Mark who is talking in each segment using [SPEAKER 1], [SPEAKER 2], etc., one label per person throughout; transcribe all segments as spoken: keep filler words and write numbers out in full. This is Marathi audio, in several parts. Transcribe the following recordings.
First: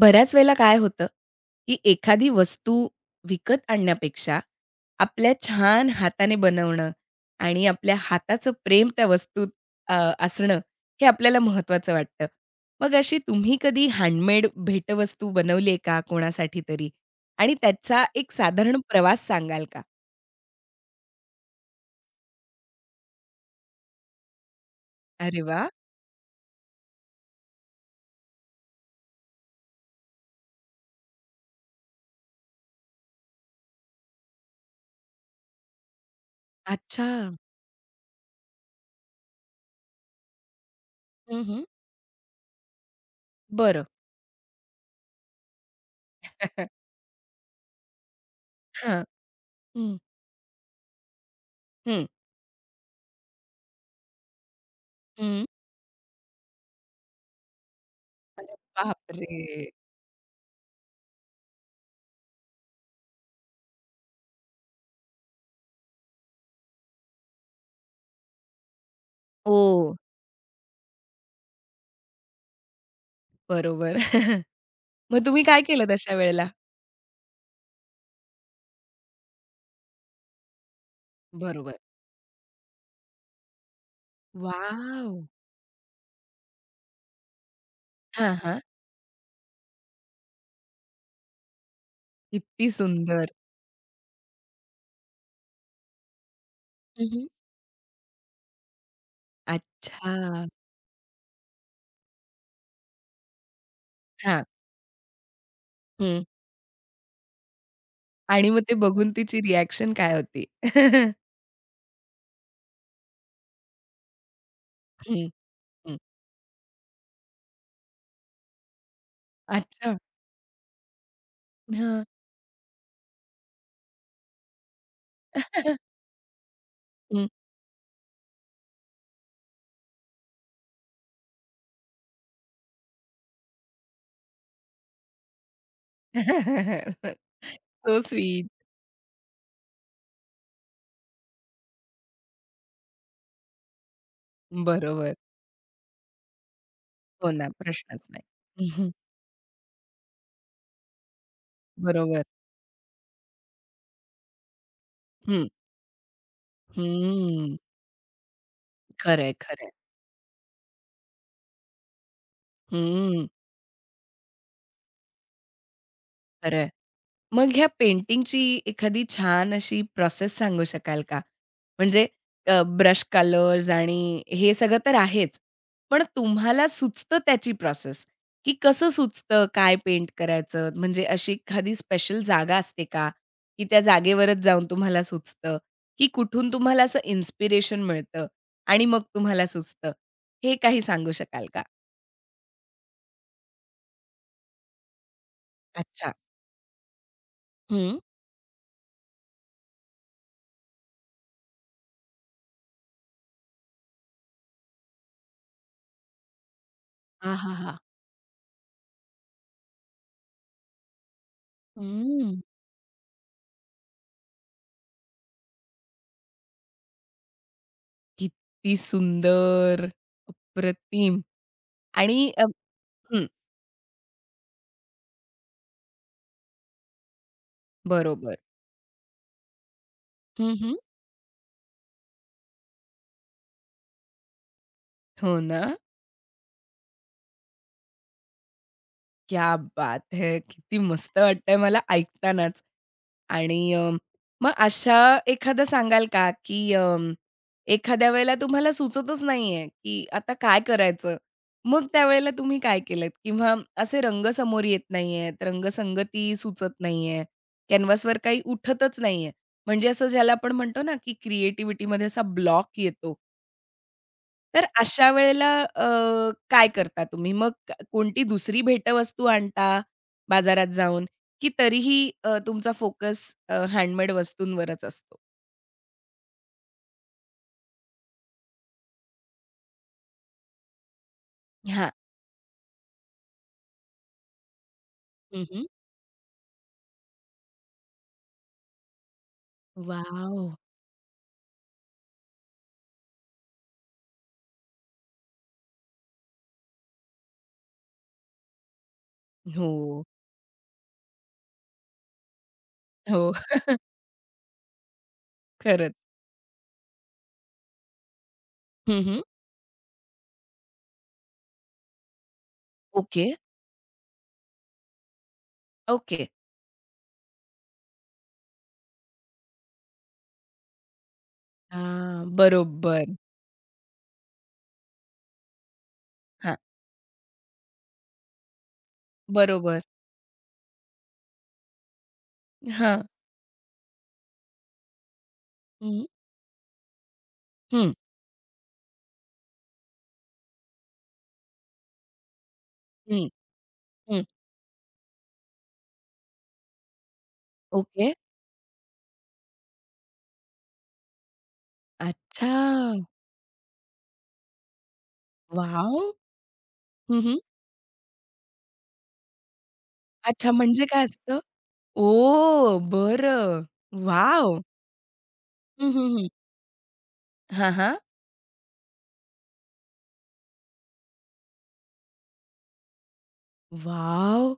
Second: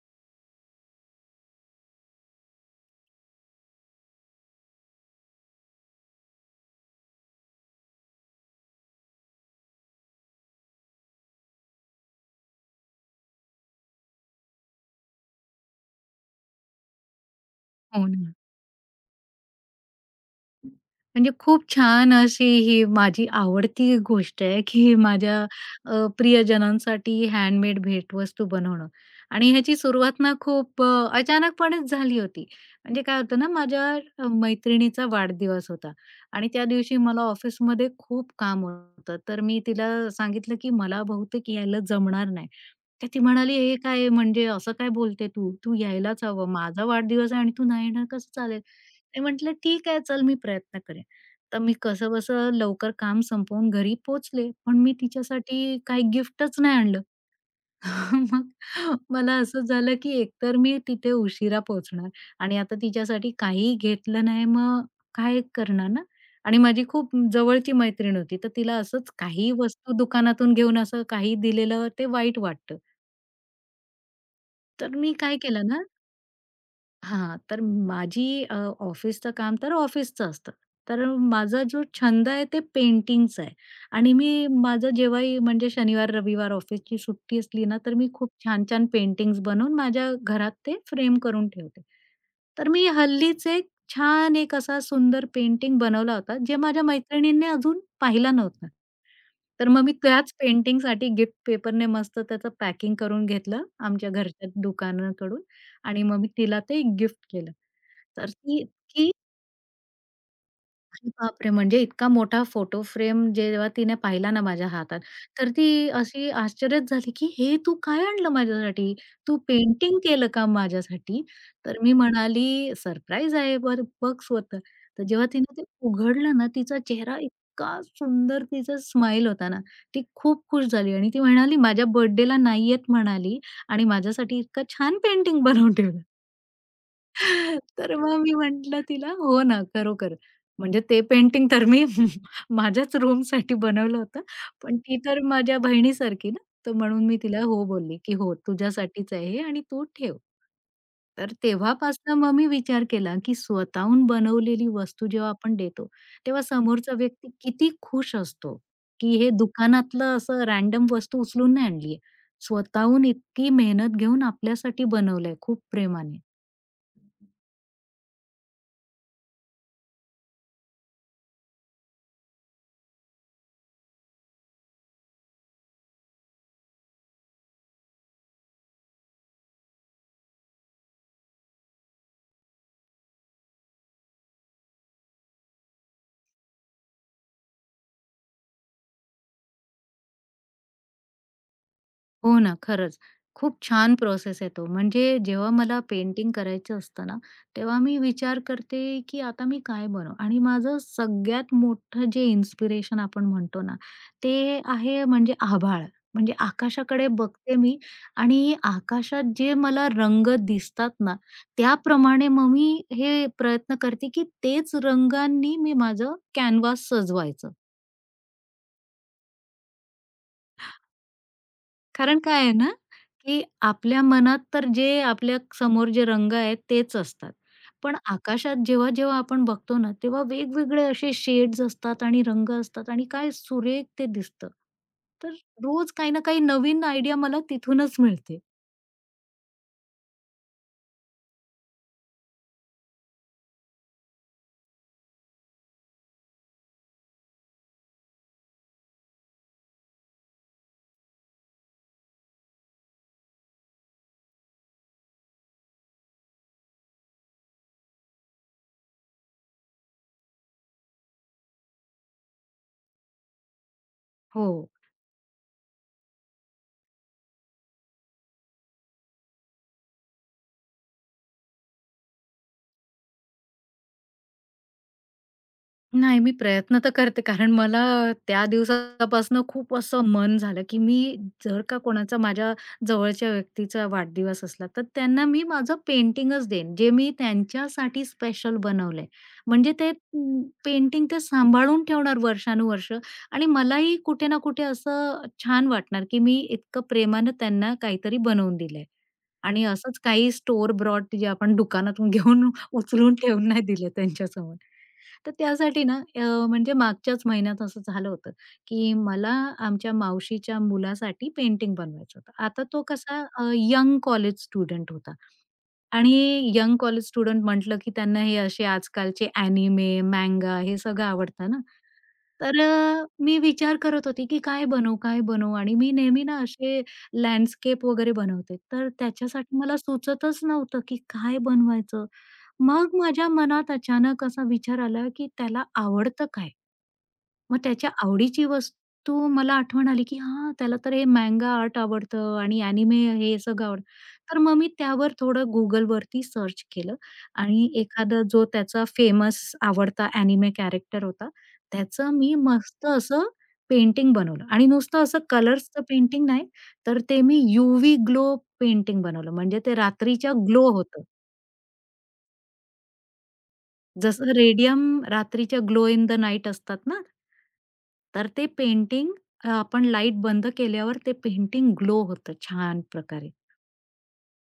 [SPEAKER 1] बऱ्याच वेळेला काय होतं, की एखादी वस्तू विकत आणण्यापेक्षा आपल्या छान हाताने बनवणं आणि आपल्या हाताचं प्रेम त्या वस्तूत अ, असणं हे आपल्याला महत्त्वाचं वाटतं. मग अशी तुम्ही कधी हँडमेड भेटवस्तू बनवली आहे का कोणासाठी तरी? आणि त्याचा
[SPEAKER 2] हो
[SPEAKER 1] एक
[SPEAKER 2] ना.
[SPEAKER 1] साधारण प्रवास सांगाल का?
[SPEAKER 2] म्हणजे खूप छान अशी ही माझी आवडती गोष्ट आहे, की माझ्या
[SPEAKER 1] अरे वाह!
[SPEAKER 2] अ, प्रियजनांसाठी हँडमेड भेटवस्तू बनवणं आणि ह्याची सुरुवात ना खूप अ, अचानकपणेच झाली होती. म्हणजे काय होतं ना, माझ्या अ, मैत्रिणीचा वाढदिवस होता आणि त्या दिवशी
[SPEAKER 1] अच्छा.
[SPEAKER 2] मला ऑफिसमध्ये खूप काम होतं. तर मी तिला सांगितलं, की मला
[SPEAKER 1] हं,
[SPEAKER 2] बहुतेक
[SPEAKER 1] हं.
[SPEAKER 2] यायला जमणार नाही. तर ती म्हणाली, "हे
[SPEAKER 1] बरं.
[SPEAKER 2] काय म्हणजे असं काय बोलते तू? तू यायलाच हवं. माझा वाढदिवस आहे आणि तू नाही येणार कसं चालेल?"
[SPEAKER 1] हां.
[SPEAKER 2] मी म्हटलं, "ठीक
[SPEAKER 1] हं,
[SPEAKER 2] आहे, चल मी प्रयत्न करेन." तर मी
[SPEAKER 1] हं,
[SPEAKER 2] कसंबसं लवकर काम संपवून घरी पोचले. पण मी
[SPEAKER 1] हं.
[SPEAKER 2] तिच्यासाठी काही गिफ्टच नाही आणलं. मग
[SPEAKER 1] अरे
[SPEAKER 2] मला
[SPEAKER 1] बापरे!
[SPEAKER 2] असं झालं, की एकतर मी तिथे उशिरा पोहोचणार आणि आता तिच्यासाठी काहीही घेतलं नाही, मग काय करणार ना? आणि माझी खूप जवळची मैत्रीण होती, तर तिला असंच काही वस्तू
[SPEAKER 1] ओ!
[SPEAKER 2] दुकानातून घेऊन असं काही दिलेलं ते वाईट वाटतं.
[SPEAKER 1] बरोबर.
[SPEAKER 2] तर मी
[SPEAKER 1] मग
[SPEAKER 2] काय
[SPEAKER 1] तुम्ही काय
[SPEAKER 2] केलं ना
[SPEAKER 1] केलंत अशा वेळेला?
[SPEAKER 2] हां, तर माझी अ, ऑफिसचं काम तर ऑफिसचं असतं. तर माझा
[SPEAKER 1] बरोबर.
[SPEAKER 2] जो छंद आहे ते पेंटिंगचा आहे आणि मी माझं
[SPEAKER 1] वाव.
[SPEAKER 2] जेव्हाही म्हणजे शनिवार, रविवार ऑफिसची सुट्टी असली ना, तर मी खूप
[SPEAKER 1] हां, हां.
[SPEAKER 2] छान-छान पेंटिंग्स बनवून माझ्या घरात ते फ्रेम करून ठेवते. तर
[SPEAKER 1] किती
[SPEAKER 2] मी
[SPEAKER 1] सुंदर.
[SPEAKER 2] हल्लीच एक छान एक असा सुंदर पेंटिंग बनवला होता, जे माझ्या
[SPEAKER 1] हं, हं.
[SPEAKER 2] मैत्रिणींनी अजून पाहिला नव्हता. तर मग मी त्याच
[SPEAKER 1] अच्छा.
[SPEAKER 2] पेंटिंगसाठी गिफ्ट पेपरने मस्त त्याचं पॅकिंग करून घेतलं आमच्या
[SPEAKER 1] हां.
[SPEAKER 2] घरच्या दुकानाकडून आणि मग
[SPEAKER 1] हं.
[SPEAKER 2] मी तिला ते गिफ्ट केलं. तर
[SPEAKER 1] आणि मग
[SPEAKER 2] ती
[SPEAKER 1] ते बघून
[SPEAKER 2] इतकी
[SPEAKER 1] तिची रिएक्शन काय होती?
[SPEAKER 2] अरे बापरे! म्हणजे इतका मोठा फोटो फ्रेम जेव्हा तिने पाहिला ना माझ्या हातात,
[SPEAKER 1] हं,
[SPEAKER 2] तर ती
[SPEAKER 1] हं.
[SPEAKER 2] अशी आश्चर्यच झाली, की "हे तू काय आणलं माझ्यासाठी? तू
[SPEAKER 1] अच्छा.
[SPEAKER 2] पेंटिंग केलं का माझ्यासाठी?" तर मी
[SPEAKER 1] हां.
[SPEAKER 2] म्हणाली, "सरप्राईज आहे बरं बघ स्वतः." तर जेव्हा तिने ते उघडलं ना, तिचा चेहरा
[SPEAKER 1] हं.
[SPEAKER 2] इतका सुंदर तिचा स्माईल होता ना, ती खूप खुश झाली आणि ती म्हणाली, "माझ्या बर्थडेला नाही येत म्हणाली आणि माझ्यासाठी इतकं छान पेंटिंग बनवून ठेवलं." तर
[SPEAKER 1] सो
[SPEAKER 2] मग मी
[SPEAKER 1] स्वीट.
[SPEAKER 2] म्हटलं तिला, "हो ना, खरोखर." म्हणजे ते पेंटिंग तर मी माझ्याच रूमसाठी बनवलं होतं. पण ती
[SPEAKER 1] बरोबर.
[SPEAKER 2] तर माझ्या बहिणीसारखी ना, तर म्हणून मी
[SPEAKER 1] हो
[SPEAKER 2] तिला
[SPEAKER 1] ना,
[SPEAKER 2] हो बोलली,
[SPEAKER 1] प्रश्नच
[SPEAKER 2] की
[SPEAKER 1] नाही.
[SPEAKER 2] "हो,
[SPEAKER 1] हं, हं.
[SPEAKER 2] तुझ्यासाठीच आहे हे आणि तू ठेव." तर तेव्हापासनं
[SPEAKER 1] बरोबर.
[SPEAKER 2] मग मी विचार केला, की स्वतःहून बनवलेली वस्तू जेव्हा
[SPEAKER 1] हं.
[SPEAKER 2] आपण देतो, तेव्हा समोरचा व्यक्ती
[SPEAKER 1] हं.
[SPEAKER 2] किती खुश असतो, की हे
[SPEAKER 1] खरंय, खरंय.
[SPEAKER 2] दुकानातलं असं रॅन्डम वस्तू उचलून नाही आणली स्वतःहून
[SPEAKER 1] हं.
[SPEAKER 2] इतकी मेहनत घेऊन आपल्यासाठी बनवलंय खूप प्रेमाने.
[SPEAKER 1] खरंय. मग ह्या पेंटिंगची एखादी छान अशी प्रोसेस सांगू शकाल का? म्हणजे ब्रश कलर्स आणि हे सगळं तर आहेच. पण तुम्हाला सुचतं त्याची प्रोसेस, की कसं सुचतं काय पेंट करायचं? म्हणजे अशी एखादी स्पेशल जागा असते का? की त्या जागेवरच जाऊन तुम्हाला सुचतं? की कुठून तुम्हाला असं इन्स्पिरेशन मिळतं आणि मग तुम्हाला सुचतं? हे काही सांगू शकाल का?
[SPEAKER 2] हो ना, खरंच. खूप छान प्रोसेस आहे तो. म्हणजे जेव्हा मला
[SPEAKER 1] अच्छा.
[SPEAKER 2] पेंटिंग करायचं असतं ना, तेव्हा मी
[SPEAKER 1] हं.
[SPEAKER 2] विचार करते, की आता मी काय बनवू? आणि माझं सगळ्यात मोठं जे इन्स्पिरेशन आपण म्हणतो ना, ते आहे म्हणजे आभाळ. म्हणजे आकाशाकडे बघते
[SPEAKER 1] आहाहा!
[SPEAKER 2] मी आणि आकाशात जे मला रंग दिसतात ना, त्याप्रमाणे
[SPEAKER 1] हं.
[SPEAKER 2] मग मी हे प्रयत्न करते, की तेच रंगांनी मी माझं कॅनव्हास सजवायचं.
[SPEAKER 1] किती सुंदर! अप्रतिम!
[SPEAKER 2] कारण
[SPEAKER 1] आणि
[SPEAKER 2] काय
[SPEAKER 1] अ,
[SPEAKER 2] आहे ना,
[SPEAKER 1] हं,
[SPEAKER 2] की आपल्या मनात तर जे आपल्या समोर जे रंग आहेत तेच असतात. पण
[SPEAKER 1] बरोबर.
[SPEAKER 2] आकाशात जेव्हा-जेव्हा आपण बघतो ना, तेव्हा
[SPEAKER 1] हं, हं.
[SPEAKER 2] वेगवेगळे असे शेड्स असतात आणि रंग असतात आणि काय सुरेख ते दिसतं. तर
[SPEAKER 1] हो ना?
[SPEAKER 2] रोज काही ना काही नवीन आयडिया मला तिथूनच मिळते.
[SPEAKER 1] क्या बात है! किती मस्त वाटतंय मला ऐकतानाच. आणि अ, मग अशा एखादं सांगाल का, की अ, एखाद्या वेळेला तुम्हाला सुचतच नाहीये, की आता काय करायचं? मग त्यावेळेला तुम्ही काय केलंत? किंवा असे रंग समोर येत नाहीयेत, रंगसंगती सुचत नाहीये, कॅनव्हासवर काही उठतच नाहीये. म्हणजे असं ज्याला आपण म्हणतो ना, की क्रिएटिव्हिटीमध्ये असा ब्लॉक येतो.
[SPEAKER 2] हो.
[SPEAKER 1] तर अशा वेळेला अ, काय करता तुम्ही? मग क कोणती दुसरी भेटवस्तू आणता बाजारात जाऊन, की तरीही अ, तुमचा फोकस अ, हँडमेड वस्तूंवरच असतो?
[SPEAKER 2] नाही, मी प्रयत्न तर करते कारण मला त्या दिवसापासनं खूप असं मन झालं, की मी जर का
[SPEAKER 1] हां.
[SPEAKER 2] कोणाचा माझ्या जवळच्या व्यक्तीचा वाढदिवस असला, तर त्यांना
[SPEAKER 1] हं,
[SPEAKER 2] मी
[SPEAKER 1] हं.
[SPEAKER 2] माझं पेंटिंगच देईन, जे मी त्यांच्यासाठी स्पेशल बनवलंय. म्हणजे ते पेंटिंग ते सांभाळून ठेवणार वर्षानुवर्ष आणि मलाही कुठे ना कुठे असं छान वाटणार, की मी इतकं प्रेमानं त्यांना काहीतरी बनवून दिलंय आणि
[SPEAKER 1] हो.
[SPEAKER 2] असंच काही स्टोर ब्रॉड जे आपण दुकानातून घेऊन उचलून
[SPEAKER 1] हो.
[SPEAKER 2] ठेवून नाही दिलं त्यांच्यासमोर. तर त्यासाठी
[SPEAKER 1] खरंच.
[SPEAKER 2] ना अ, म्हणजे मागच्याच महिन्यात असं झालं होतं, की
[SPEAKER 1] हं,
[SPEAKER 2] मला आमच्या मावशीच्या मुलासाठी पेंटिंग बनवायचं होतं. आता तो कसा
[SPEAKER 1] ओके,
[SPEAKER 2] यंग कॉलेज स्टुडंट होता.
[SPEAKER 1] ओके.
[SPEAKER 2] आणि यंग कॉलेज स्टुडंट म्हटलं, की त्यांना हे असे आजकालचे अॅनिमे, मँगा हे सगळं आवडतं ना.
[SPEAKER 1] हां.
[SPEAKER 2] तर
[SPEAKER 1] बरोबर.
[SPEAKER 2] अ, मी विचार करत होते, की काय बनवू, काय बनवू? आणि मी नेहमी ना
[SPEAKER 1] हां.
[SPEAKER 2] असे लँडस्केप वगैरे बनवते. तर त्याच्यासाठी मला
[SPEAKER 1] बरोबर.
[SPEAKER 2] सुचतच नव्हतं, की काय बनवायचं? मग
[SPEAKER 1] हां.
[SPEAKER 2] माझ्या मनात अचानक असा विचार आला, की त्याला
[SPEAKER 1] हं.
[SPEAKER 2] आवडतं काय? मग त्याच्या
[SPEAKER 1] हं.
[SPEAKER 2] आवडीची वस्तू मला आठवण आली, की हां, त्याला तर हे मँगा आर्ट आवडतं आणि ॲनिमे
[SPEAKER 1] हं,
[SPEAKER 2] हे सगळं आवडतं.
[SPEAKER 1] हं.
[SPEAKER 2] तर मग मी त्यावर थोडं Googleवरती सर्च केलं आणि
[SPEAKER 1] ओके.
[SPEAKER 2] एखादा जो त्याचा फेमस आवडता ॲनिमे कॅरेक्टर होता, त्याचं मी मस्त
[SPEAKER 1] अच्छा!
[SPEAKER 2] असं पेंटिंग बनवलं आणि नुसतं असं कलर्सचं
[SPEAKER 1] वॉव!
[SPEAKER 2] पेंटिंग नाही, तर ते
[SPEAKER 1] हं,
[SPEAKER 2] मी यू ग्लो पेंटिंग बनवलं. म्हणजे ते रात्रीच्या
[SPEAKER 1] अच्छा
[SPEAKER 2] ग्लो
[SPEAKER 1] म्हणजे
[SPEAKER 2] होतं.
[SPEAKER 1] काय असतं? ओह! बरं.
[SPEAKER 2] जसं
[SPEAKER 1] वॉव!
[SPEAKER 2] रेडियम रात्रीच्या glow
[SPEAKER 1] hmm,
[SPEAKER 2] in
[SPEAKER 1] hmm,
[SPEAKER 2] the
[SPEAKER 1] hmm.
[SPEAKER 2] Night असतात ना,
[SPEAKER 1] हां, हां.
[SPEAKER 2] तर ते पेंटिंग अ, आपण लाईट बंद केल्यावर ते पेंटिंग ग्लो होतं छान प्रकारे.
[SPEAKER 1] वॉव!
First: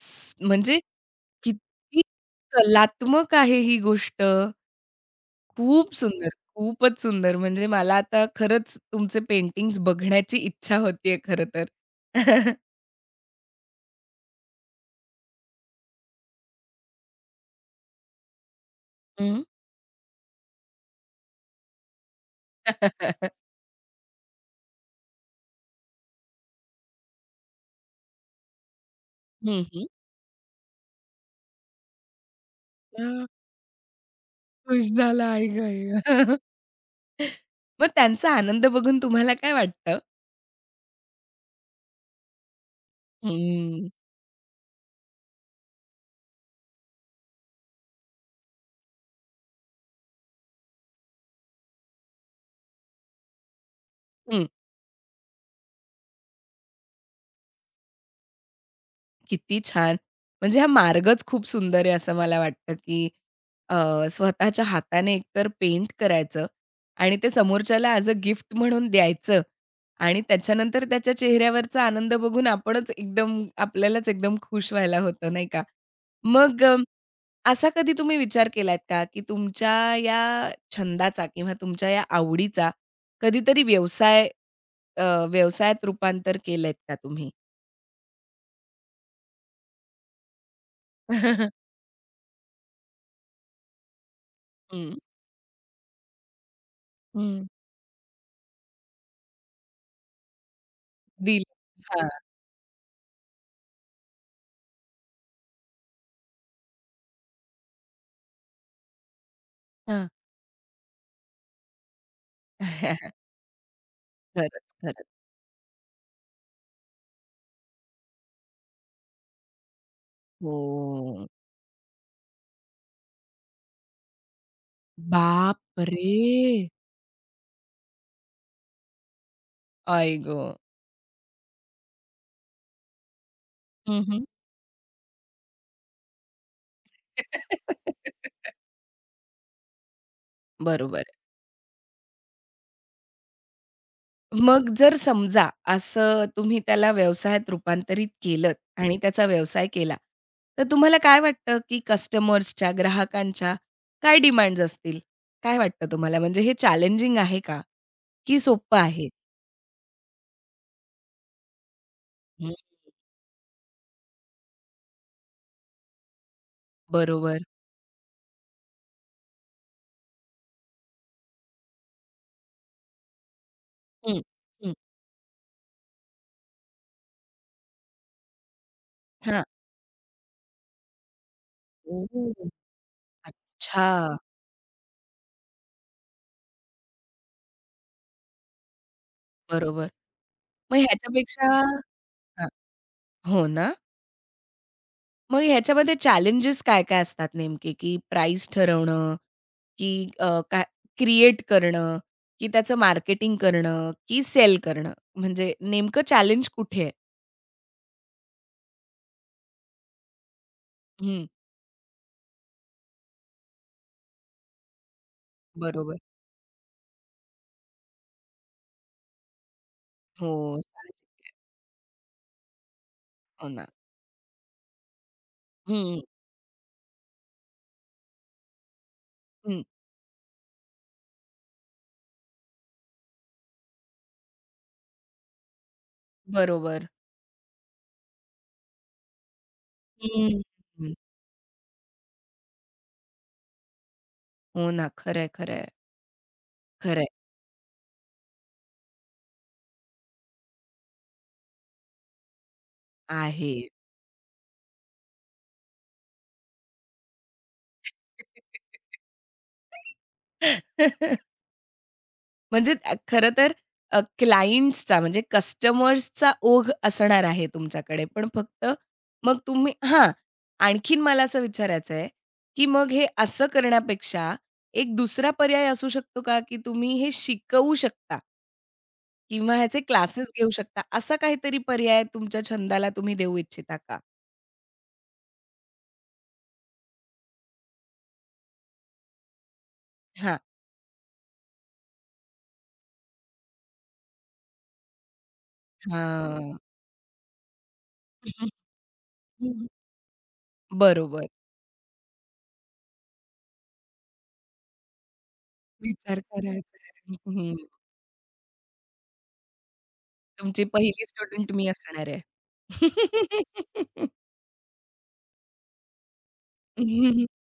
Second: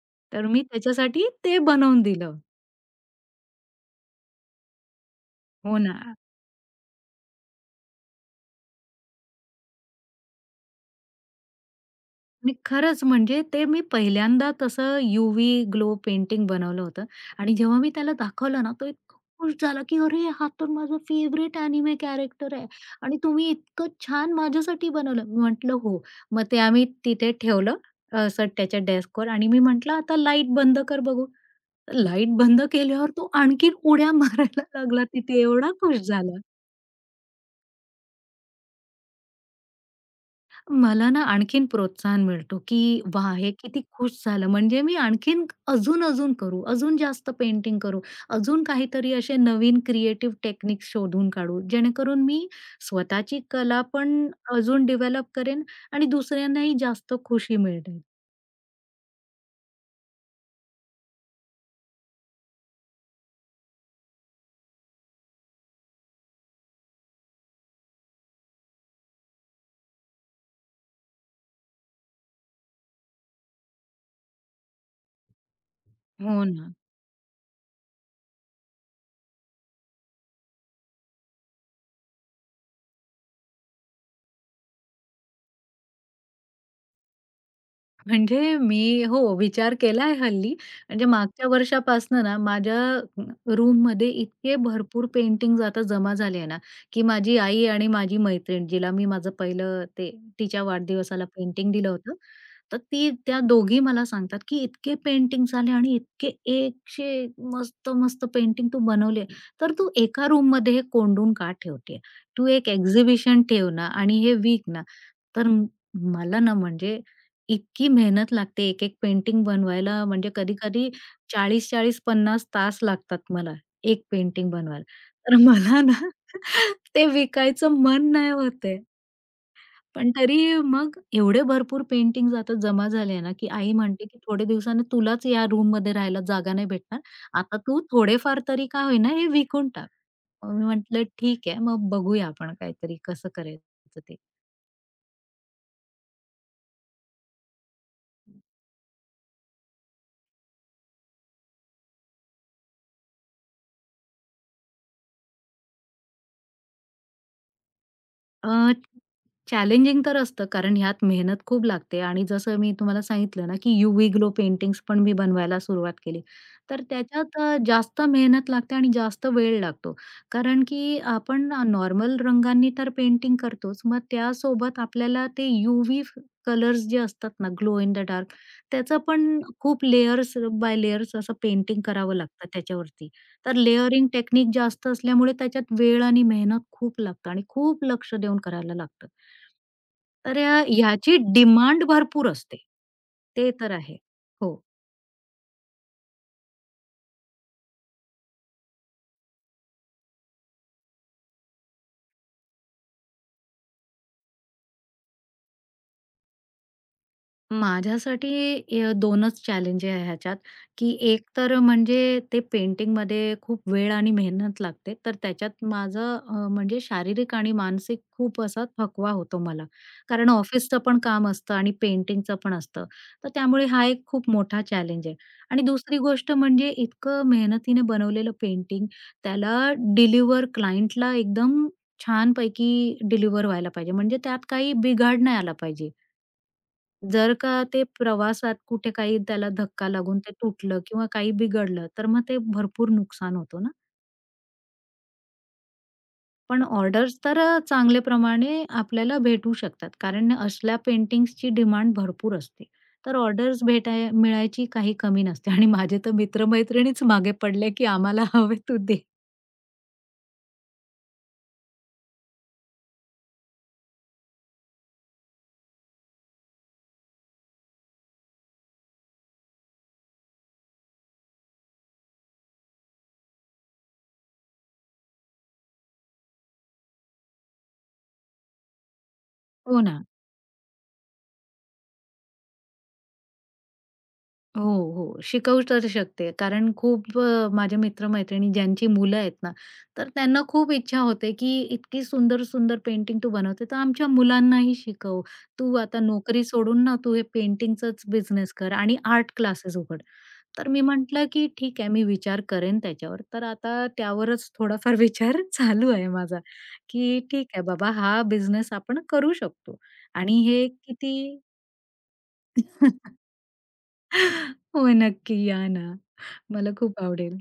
[SPEAKER 1] स
[SPEAKER 2] तर मी
[SPEAKER 1] म्हणजे
[SPEAKER 2] त्याच्यासाठी ते
[SPEAKER 1] किती
[SPEAKER 2] बनवून दिलं.
[SPEAKER 1] कलात्मक आहे ही गोष्ट.
[SPEAKER 2] हो
[SPEAKER 1] खूप
[SPEAKER 2] ना.
[SPEAKER 1] सुंदर, खूपच सुंदर. म्हणजे मला आता खरंच तुमचे पेंटिंग्स बघण्याची इच्छा होतीये खरं तर.
[SPEAKER 2] आणि खरंच म्हणजे ते मी पहिल्यांदा तसं यूव्ही ग्लो पेंटिंग बनवलं होतं आणि जेव्हा मी त्याला दाखवलं ना, तो इतका
[SPEAKER 1] हं.
[SPEAKER 2] खुश झाला, की "अरे, हा तर माझा फेवरेट अॅनिमे कॅरेक्टर आहे आणि तुम्ही इतकं छान माझ्यासाठी बनवलं." मी म्हटलं, "हो." मग ते आम्ही तिथे ठेवलं असं त्याच्या डेस्कवर आणि मी
[SPEAKER 1] हं, हं.
[SPEAKER 2] म्हटलं, "आता लाईट बंद कर बघू." लाईट बंद केल्यावर
[SPEAKER 1] हां,
[SPEAKER 2] तो आणखीन उड्या मारायला
[SPEAKER 1] खुश
[SPEAKER 2] लागला
[SPEAKER 1] झाला
[SPEAKER 2] तिथे,
[SPEAKER 1] ऐका,
[SPEAKER 2] एवढा खुश
[SPEAKER 1] ऐका.
[SPEAKER 2] झाला.
[SPEAKER 1] मग त्यांचा आनंद बघून तुम्हाला काय वाटतं?
[SPEAKER 2] मला ना आणखीन प्रोत्साहन मिळतो, की वाह! हे किती
[SPEAKER 1] हं.
[SPEAKER 2] खुश झालं. म्हणजे मी आणखीन अजून-अजून करू, अजून जास्त पेंटिंग करू, अजून काहीतरी असे नवीन क्रिएटिव्ह टेक्निक्स शोधून काढू, जेणेकरून मी स्वतःची कला पण
[SPEAKER 1] हं.
[SPEAKER 2] अजून डेव्हलप करेन आणि दुसऱ्यांनाही जास्त खुशी मिळेल.
[SPEAKER 1] किती छान! म्हणजे हा मार्गच खूप सुंदर आहे असं मला वाटतं, की अ, स्वतःच्या हाताने एकतर पेंट करायचं आणि ते समोरच्याला ॲज अ गिफ्ट म्हणून द्यायचं आणि त्याच्यानंतर त्याच्या चेहऱ्यावरचा आनंद बघून आपणच एकदम आपल्यालाच एकदम खुश व्हायला होतं, नाही का?
[SPEAKER 2] हो
[SPEAKER 1] मग
[SPEAKER 2] ना.
[SPEAKER 1] अ, असा कधी तुम्ही विचार केलात का, की तुमच्या या छंदाचा किंवा तुमच्या या आवडीचा कधीतरी व्यवसाय अ, व्यवसायात रूपांतर केलंत का तुम्ही?
[SPEAKER 2] म्हणजे मी हो, विचार केला आहे हल्ली. म्हणजे मागच्या वर्षापासनं ना माझ्या रूममध्ये इतके
[SPEAKER 1] हं.
[SPEAKER 2] भरपूर पेंटिंग आता जमा झाले आहे ना, की माझी
[SPEAKER 1] हं.
[SPEAKER 2] आई आणि माझी मैत्रीण जिला मी माझं पहिलं ते तिच्या वाढदिवसाला
[SPEAKER 1] दिलं.
[SPEAKER 2] पेंटिंग दिलं
[SPEAKER 1] हां.
[SPEAKER 2] होतं. तर ती त्या दोघी मला सांगतात, की "इतके पेंटिंग्ज आले आणि इतके एक चे मस्त-मस्त पेंटिंग तू बनवले. तर तू
[SPEAKER 1] हां.
[SPEAKER 2] एका रूममध्ये हे कोंडून का ठेवते? तू एक एक्झिबिशन ठेव ना आणि हे
[SPEAKER 1] खरंच,
[SPEAKER 2] विक ना."
[SPEAKER 1] खरंच.
[SPEAKER 2] तर म- मला ना म्हणजे इतकी मेहनत लागते एक-एक पेंटिंग बनवायला म्हणजे कधी-कधी
[SPEAKER 1] हो.
[SPEAKER 2] चाळीस चाळीस, पन्नास तास लागतात मला एक पेंटिंग बनवायला. तर
[SPEAKER 1] बाप
[SPEAKER 2] मला ना
[SPEAKER 1] रे
[SPEAKER 2] ते विकायचं मन नाही होत आहे. पण
[SPEAKER 1] आई
[SPEAKER 2] तरी
[SPEAKER 1] गं!
[SPEAKER 2] मग एवढे भरपूर पेंटिंग्ज आता जमा झाले ना, की आई
[SPEAKER 1] हं,
[SPEAKER 2] म्हणते, की
[SPEAKER 1] हं.
[SPEAKER 2] थोड़े दिवसाने तुलाच या रूममध्ये राहायला जागा नाही भेटणार. आता तू थोडेफार तरी का होईना हे विकून टाक." मग मी
[SPEAKER 1] बरोबर
[SPEAKER 2] म्हटलं,
[SPEAKER 1] आहे.
[SPEAKER 2] "ठीक आहे, मग बघूया आपण काहीतरी कसं करायचं ते."
[SPEAKER 1] मग जर समजा असं तुम्ही त्याला व्यवसायात रूपांतरित केलंत आणि त्याचा व्यवसाय केला, तर तुम्हाला काय वाटतं, की कस्टमर्सच्या, ग्राहकांच्या काय डिमांड्स असतील? काय वाटतं तुम्हाला? म्हणजे हे चॅलेंजिंग आहे का? की सोपं आहे?
[SPEAKER 2] चॅलेंजिंग तर असतं, कारण ह्यात मेहनत खूप लागते आणि
[SPEAKER 1] हं.
[SPEAKER 2] जसं मी तुम्हाला सांगितलं ना, की यू-व्ही ग्लो पेंटिंग्स पण मी बनवायला सुरुवात केली. तर त्याच्यात
[SPEAKER 1] बरोबर.
[SPEAKER 2] अ, जास्त मेहनत लागते आणि जास्त वेळ लागतो. कारण की आपण नॉर्मल रंगांनी तर पेंटिंग करतोच, मग
[SPEAKER 1] हं, हं.
[SPEAKER 2] त्यासोबत आपल्याला ते यू कलर्स जे असतात ना, ग्लो इन द डार्क, त्याचं पण
[SPEAKER 1] हां.
[SPEAKER 2] खूप लेयर्स बाय लेयर्स असं पेंटिंग करावं
[SPEAKER 1] ओह!
[SPEAKER 2] लागतं त्याच्यावरती. तर लेयरिंग
[SPEAKER 1] अच्छा.
[SPEAKER 2] टेक्निक जास्त असल्यामुळे त्याच्यात वेळ आणि मेहनत खूप लागतं आणि खूप लक्ष देऊन करायला लागतं.
[SPEAKER 1] बरोबर.
[SPEAKER 2] तर अ,
[SPEAKER 1] मग
[SPEAKER 2] ह्याची
[SPEAKER 1] ह्याच्यापेक्षा
[SPEAKER 2] डिमांड भरपूर
[SPEAKER 1] हां,
[SPEAKER 2] असते.
[SPEAKER 1] हो
[SPEAKER 2] ते तर
[SPEAKER 1] ना.
[SPEAKER 2] आहे. हो.
[SPEAKER 1] मग ह्याच्यामध्ये चॅलेंजेस काय-काय असतात नेमके, की प्राईस ठरवणं, की अ, काय क्रिएट करणं, की त्याचं मार्केटिंग करणं, की सेल करणं? म्हणजे नेमकं चॅलेंज कुठे आहे?
[SPEAKER 2] माझ्यासाठी य 2च चॅलेंज आहे ह्याच्यात, की एक
[SPEAKER 1] हं,
[SPEAKER 2] तर म्हणजे ते पेंटिंगमध्ये खूप वेळ आणि मेहनत लागते, तर त्याच्यात
[SPEAKER 1] बरोबर.
[SPEAKER 2] माझं अ, म्हणजे शारीरिक आणि मानसिक खूप असा थकवा होतो मला. कारण
[SPEAKER 1] हो,
[SPEAKER 2] ऑफिसचं पण
[SPEAKER 1] साहजिक
[SPEAKER 2] काम
[SPEAKER 1] आहे.
[SPEAKER 2] असतं आणि पेंटिंगचं पण असतं. तर
[SPEAKER 1] हो ना.
[SPEAKER 2] त्यामुळे हा एक खूप मोठा चॅलेंज आहे. आणि दुसरी
[SPEAKER 1] हं,
[SPEAKER 2] गोष्ट म्हणजे इतकं मेहनतीने बनवलेलं पेंटिंग, त्याला
[SPEAKER 1] हं.
[SPEAKER 2] डिलिव्हर क्लायंटला एकदम छानपैकी डिलिव्हर व्हायला पाहिजे. म्हणजे त्यात काही बिघाड नाही आला पाहिजे.
[SPEAKER 1] बरोबर.
[SPEAKER 2] जर का ते प्रवासात कुठे काही त्याला धक्का लागून ते
[SPEAKER 1] हं,
[SPEAKER 2] तुटलं
[SPEAKER 1] हं.
[SPEAKER 2] किंवा काही बिघडलं, तर मग ते भरपूर नुकसान होतो ना.
[SPEAKER 1] हो ना. खरंय, खरंय,
[SPEAKER 2] पण
[SPEAKER 1] खरंय.
[SPEAKER 2] ऑर्डर्स तर अ, चांगल्या प्रमाणे आपल्याला भेटू शकतात. कारण असल्या पेंटिंग्सची डिमांड भरपूर असते. तर
[SPEAKER 1] आहे.
[SPEAKER 2] ऑर्डर्स भेटाय मिळायची काही कमी नसते आणि माझे तर मित्र मागे पडले, की "आम्हाला हवे तू दे."
[SPEAKER 1] म्हणजे त्या खरं तर अ, क्लायंट्सचा म्हणजे कस्टमर्सचा ओघ असणार आहे तुमच्याकडे. पण फक्त मग तुम्ही हां, आणखीन मला असं विचारायचं आहे, की मग हे असं करण्यापेक्षा एक दुसरा पर्याय असू शकतो का, की तुम्ही हे शिकवू शकता किंवा ह्याचे
[SPEAKER 2] हो ना.
[SPEAKER 1] क्लासेस घेऊ शकता. असा काहीतरी पर्याय तुमच्या छंदाला तुम्ही देऊ इच्छिता का?
[SPEAKER 2] हो, हो. शिकवू तर शकते. कारण खूप अ, माझे मित्र-मैत्रिणी ज्यांची मुलं आहेत ना, तर
[SPEAKER 1] हां,
[SPEAKER 2] त्यांना खूप इच्छा होते, की इतकी सुंदर-सुंदर पेंटिंग तू बनवते, तर आमच्या मुलांनाही शिकव. तू आता नोकरी
[SPEAKER 1] हां.
[SPEAKER 2] सोडून ना, तू हे पेंटिंगचाच बिझनेस कर आणि आर्ट क्लासेस उघड. तर मी म्हटलं,
[SPEAKER 1] बरोबर.
[SPEAKER 2] की ठीक आहे, मी विचार करेन त्याच्यावर. तर आता त्यावरच थोडाफार विचार चालू आहे
[SPEAKER 1] विचार
[SPEAKER 2] माझा,
[SPEAKER 1] करायचा आहे.
[SPEAKER 2] की ठीक आहे बाबा, हा बिझनेस आपण करू शकतो आणि
[SPEAKER 1] तुमची
[SPEAKER 2] हे
[SPEAKER 1] पहिली
[SPEAKER 2] किती
[SPEAKER 1] स्टुडंट मी असणार आहे.
[SPEAKER 2] हो, नक्की. या ना. मला खूप आवडेल.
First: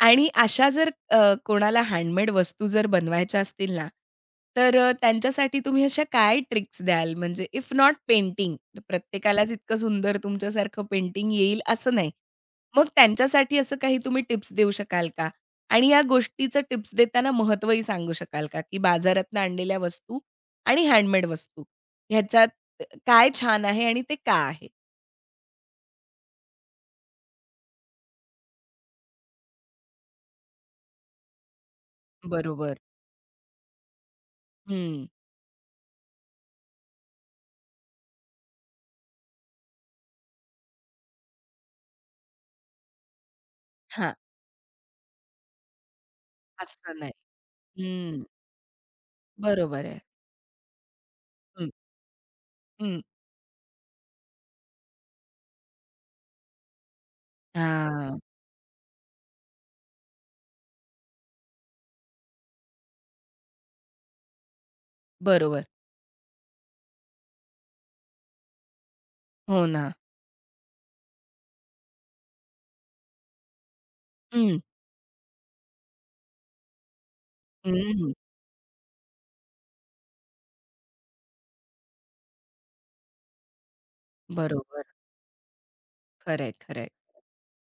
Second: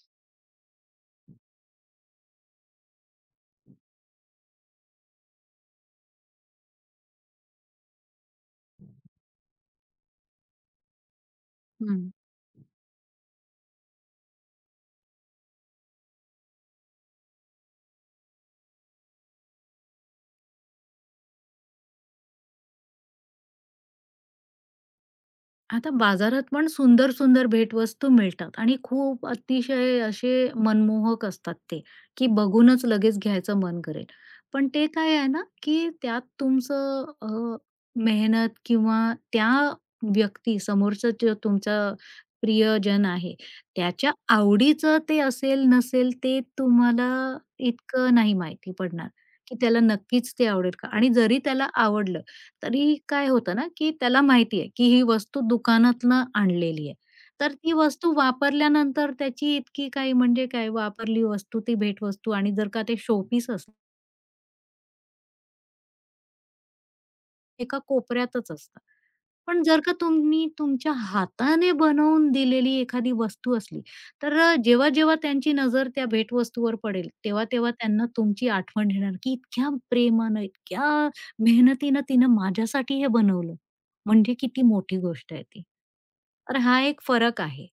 [SPEAKER 1] आणि अशा जर अ, कोणाला हँडमेड वस्तू जर बनवायच्या असतील ना, तर अ, त्यांच्यासाठी तुम्ही अशा काय ट्रिक्स द्याल? म्हणजे इफ नॉट पेंटिंग, प्रत्येकालाच इतकं सुंदर तुमच्यासारखं पेंटिंग येईल असं नाही.
[SPEAKER 2] हं.
[SPEAKER 1] मग त्यांच्यासाठी असं काही तुम्ही टिप्स देऊ शकाल का? आणि या गोष्टीचं टिप्स देताना महत्त्वही सांगू शकाल का? की बाजारातनं आणलेल्या वस्तू आणि हँडमेड वस्तू ह्याच्यात काय छान आहे आणि ते का आहे?
[SPEAKER 2] आता बाजारात पण सुंदर, सुंदर भेटवस्तू मिळतात आणि खूप अतिशय असे मनमोहक असतात ते, की
[SPEAKER 1] बरोबर.
[SPEAKER 2] बघूनच लगेच घ्यायचं मन करेल. पण ते
[SPEAKER 1] हं.
[SPEAKER 2] काय आहे ना, की त्यात तुमचं अ, मेहनत किंवा त्या व्यक्ती समोरचा जो तुमचा प्रियजन आहे, त्याच्या
[SPEAKER 1] हां,
[SPEAKER 2] आवडीचं ते असेल नसेल ते
[SPEAKER 1] असं नाही.
[SPEAKER 2] तुम्हाला इतकं
[SPEAKER 1] हं,
[SPEAKER 2] नाही माहिती पडणार, की त्याला
[SPEAKER 1] बरोबर आहे.
[SPEAKER 2] नक्कीच ते आवडेल का? आणि जरी त्याला
[SPEAKER 1] हं,
[SPEAKER 2] आवडलं तरी
[SPEAKER 1] हं.
[SPEAKER 2] काय होतं ना, की त्याला माहिती आहे, की ही वस्तू दुकानातनं आणलेली आहे. तर ती वस्तू
[SPEAKER 1] हां,
[SPEAKER 2] वापरल्यानंतर त्याची इतकी काही म्हणजे काय वापरली वस्तू ती भेटवस्तू आणि जर का ते शोपीस असलं,
[SPEAKER 1] बरोबर.
[SPEAKER 2] एका कोपऱ्यातच असतं. पण
[SPEAKER 1] हो
[SPEAKER 2] जर
[SPEAKER 1] ना.
[SPEAKER 2] का तुम्ही तुमच्या हाताने बनवून दिलेली एखादी वस्तू असली, तर अ,
[SPEAKER 1] हं,
[SPEAKER 2] जेव्हा-जेव्हा त्यांची नजर त्या भेटवस्तूवर पडेल, तेव्हा-तेव्हा त्यांना
[SPEAKER 1] हं.
[SPEAKER 2] तुमची आठवण येणार, की इतक्या प्रेमानं, इतक्या मेहनतीनं तिनं माझ्यासाठी हे बनवलं. म्हणजे किती
[SPEAKER 1] बरोबर.
[SPEAKER 2] मोठी गोष्ट आहे ती.
[SPEAKER 1] खरं आहे,
[SPEAKER 2] तर हा
[SPEAKER 1] खरं
[SPEAKER 2] एक फरक आहे.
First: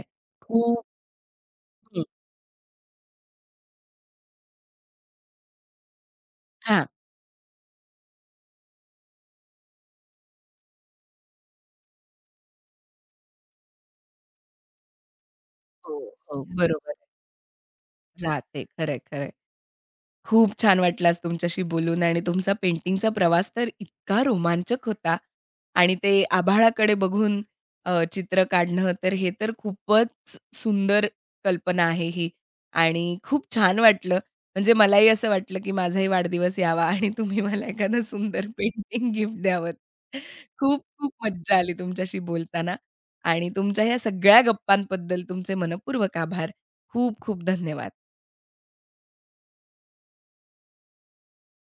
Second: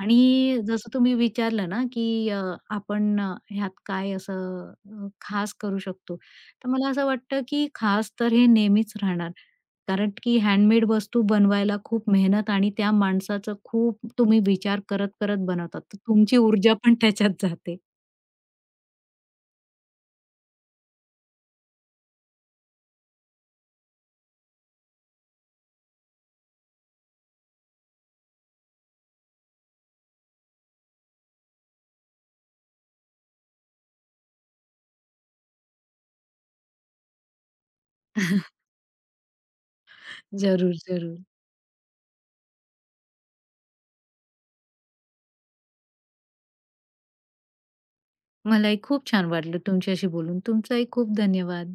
[SPEAKER 2] आणि
[SPEAKER 1] खूप
[SPEAKER 2] जसं तुम्ही विचारलं ना,
[SPEAKER 1] हं.
[SPEAKER 2] की अ, आपण अ, ह्यात काय असं अ, खास करू शकतो. तर
[SPEAKER 1] हां.
[SPEAKER 2] मला असं वाटतं, की खास तर हे नेहमीच राहणार. कारण की हँडमेड वस्तू बनवायला खूप मेहनत आणि त्या माणसाचं खूप तुम्ही विचार करत-करत बनवतात.
[SPEAKER 1] हो,
[SPEAKER 2] तर तुमची
[SPEAKER 1] हो.
[SPEAKER 2] ऊर्जा
[SPEAKER 1] बरोबर
[SPEAKER 2] पण त्याच्यात जाते.
[SPEAKER 1] जाते. खरं आहे, खूप छान वाटलं आज तुमच्याशी बोलून आणि तुमचा पेंटिंगचा प्रवास तर इतका रोमांचक होता आणि ते आभाळाकडे बघून अ, चित्र काढणं तर हे तर खूपच सुंदर कल्पना आहे ही आणि खूप छान वाटलं. म्हणजे मलाही असं वाटलं, की माझाही वाढदिवस यावा आणि तुम्ही मला एखादं सुंदर पेंटिंग गिफ्ट द्यावं.
[SPEAKER 2] जरूर,
[SPEAKER 1] खूप-खूप
[SPEAKER 2] जरूर.
[SPEAKER 1] मज्जा आली तुमच्याशी बोलताना आणि तुमच्या ह्या सगळ्या गप्पांबद्दल तुमचे मनःपूर्वक आभार. खूप-खूप धन्यवाद.
[SPEAKER 2] मलाही खूप छान वाटलं तुमच्याशी बोलून. तुमचाही खूप धन्यवाद.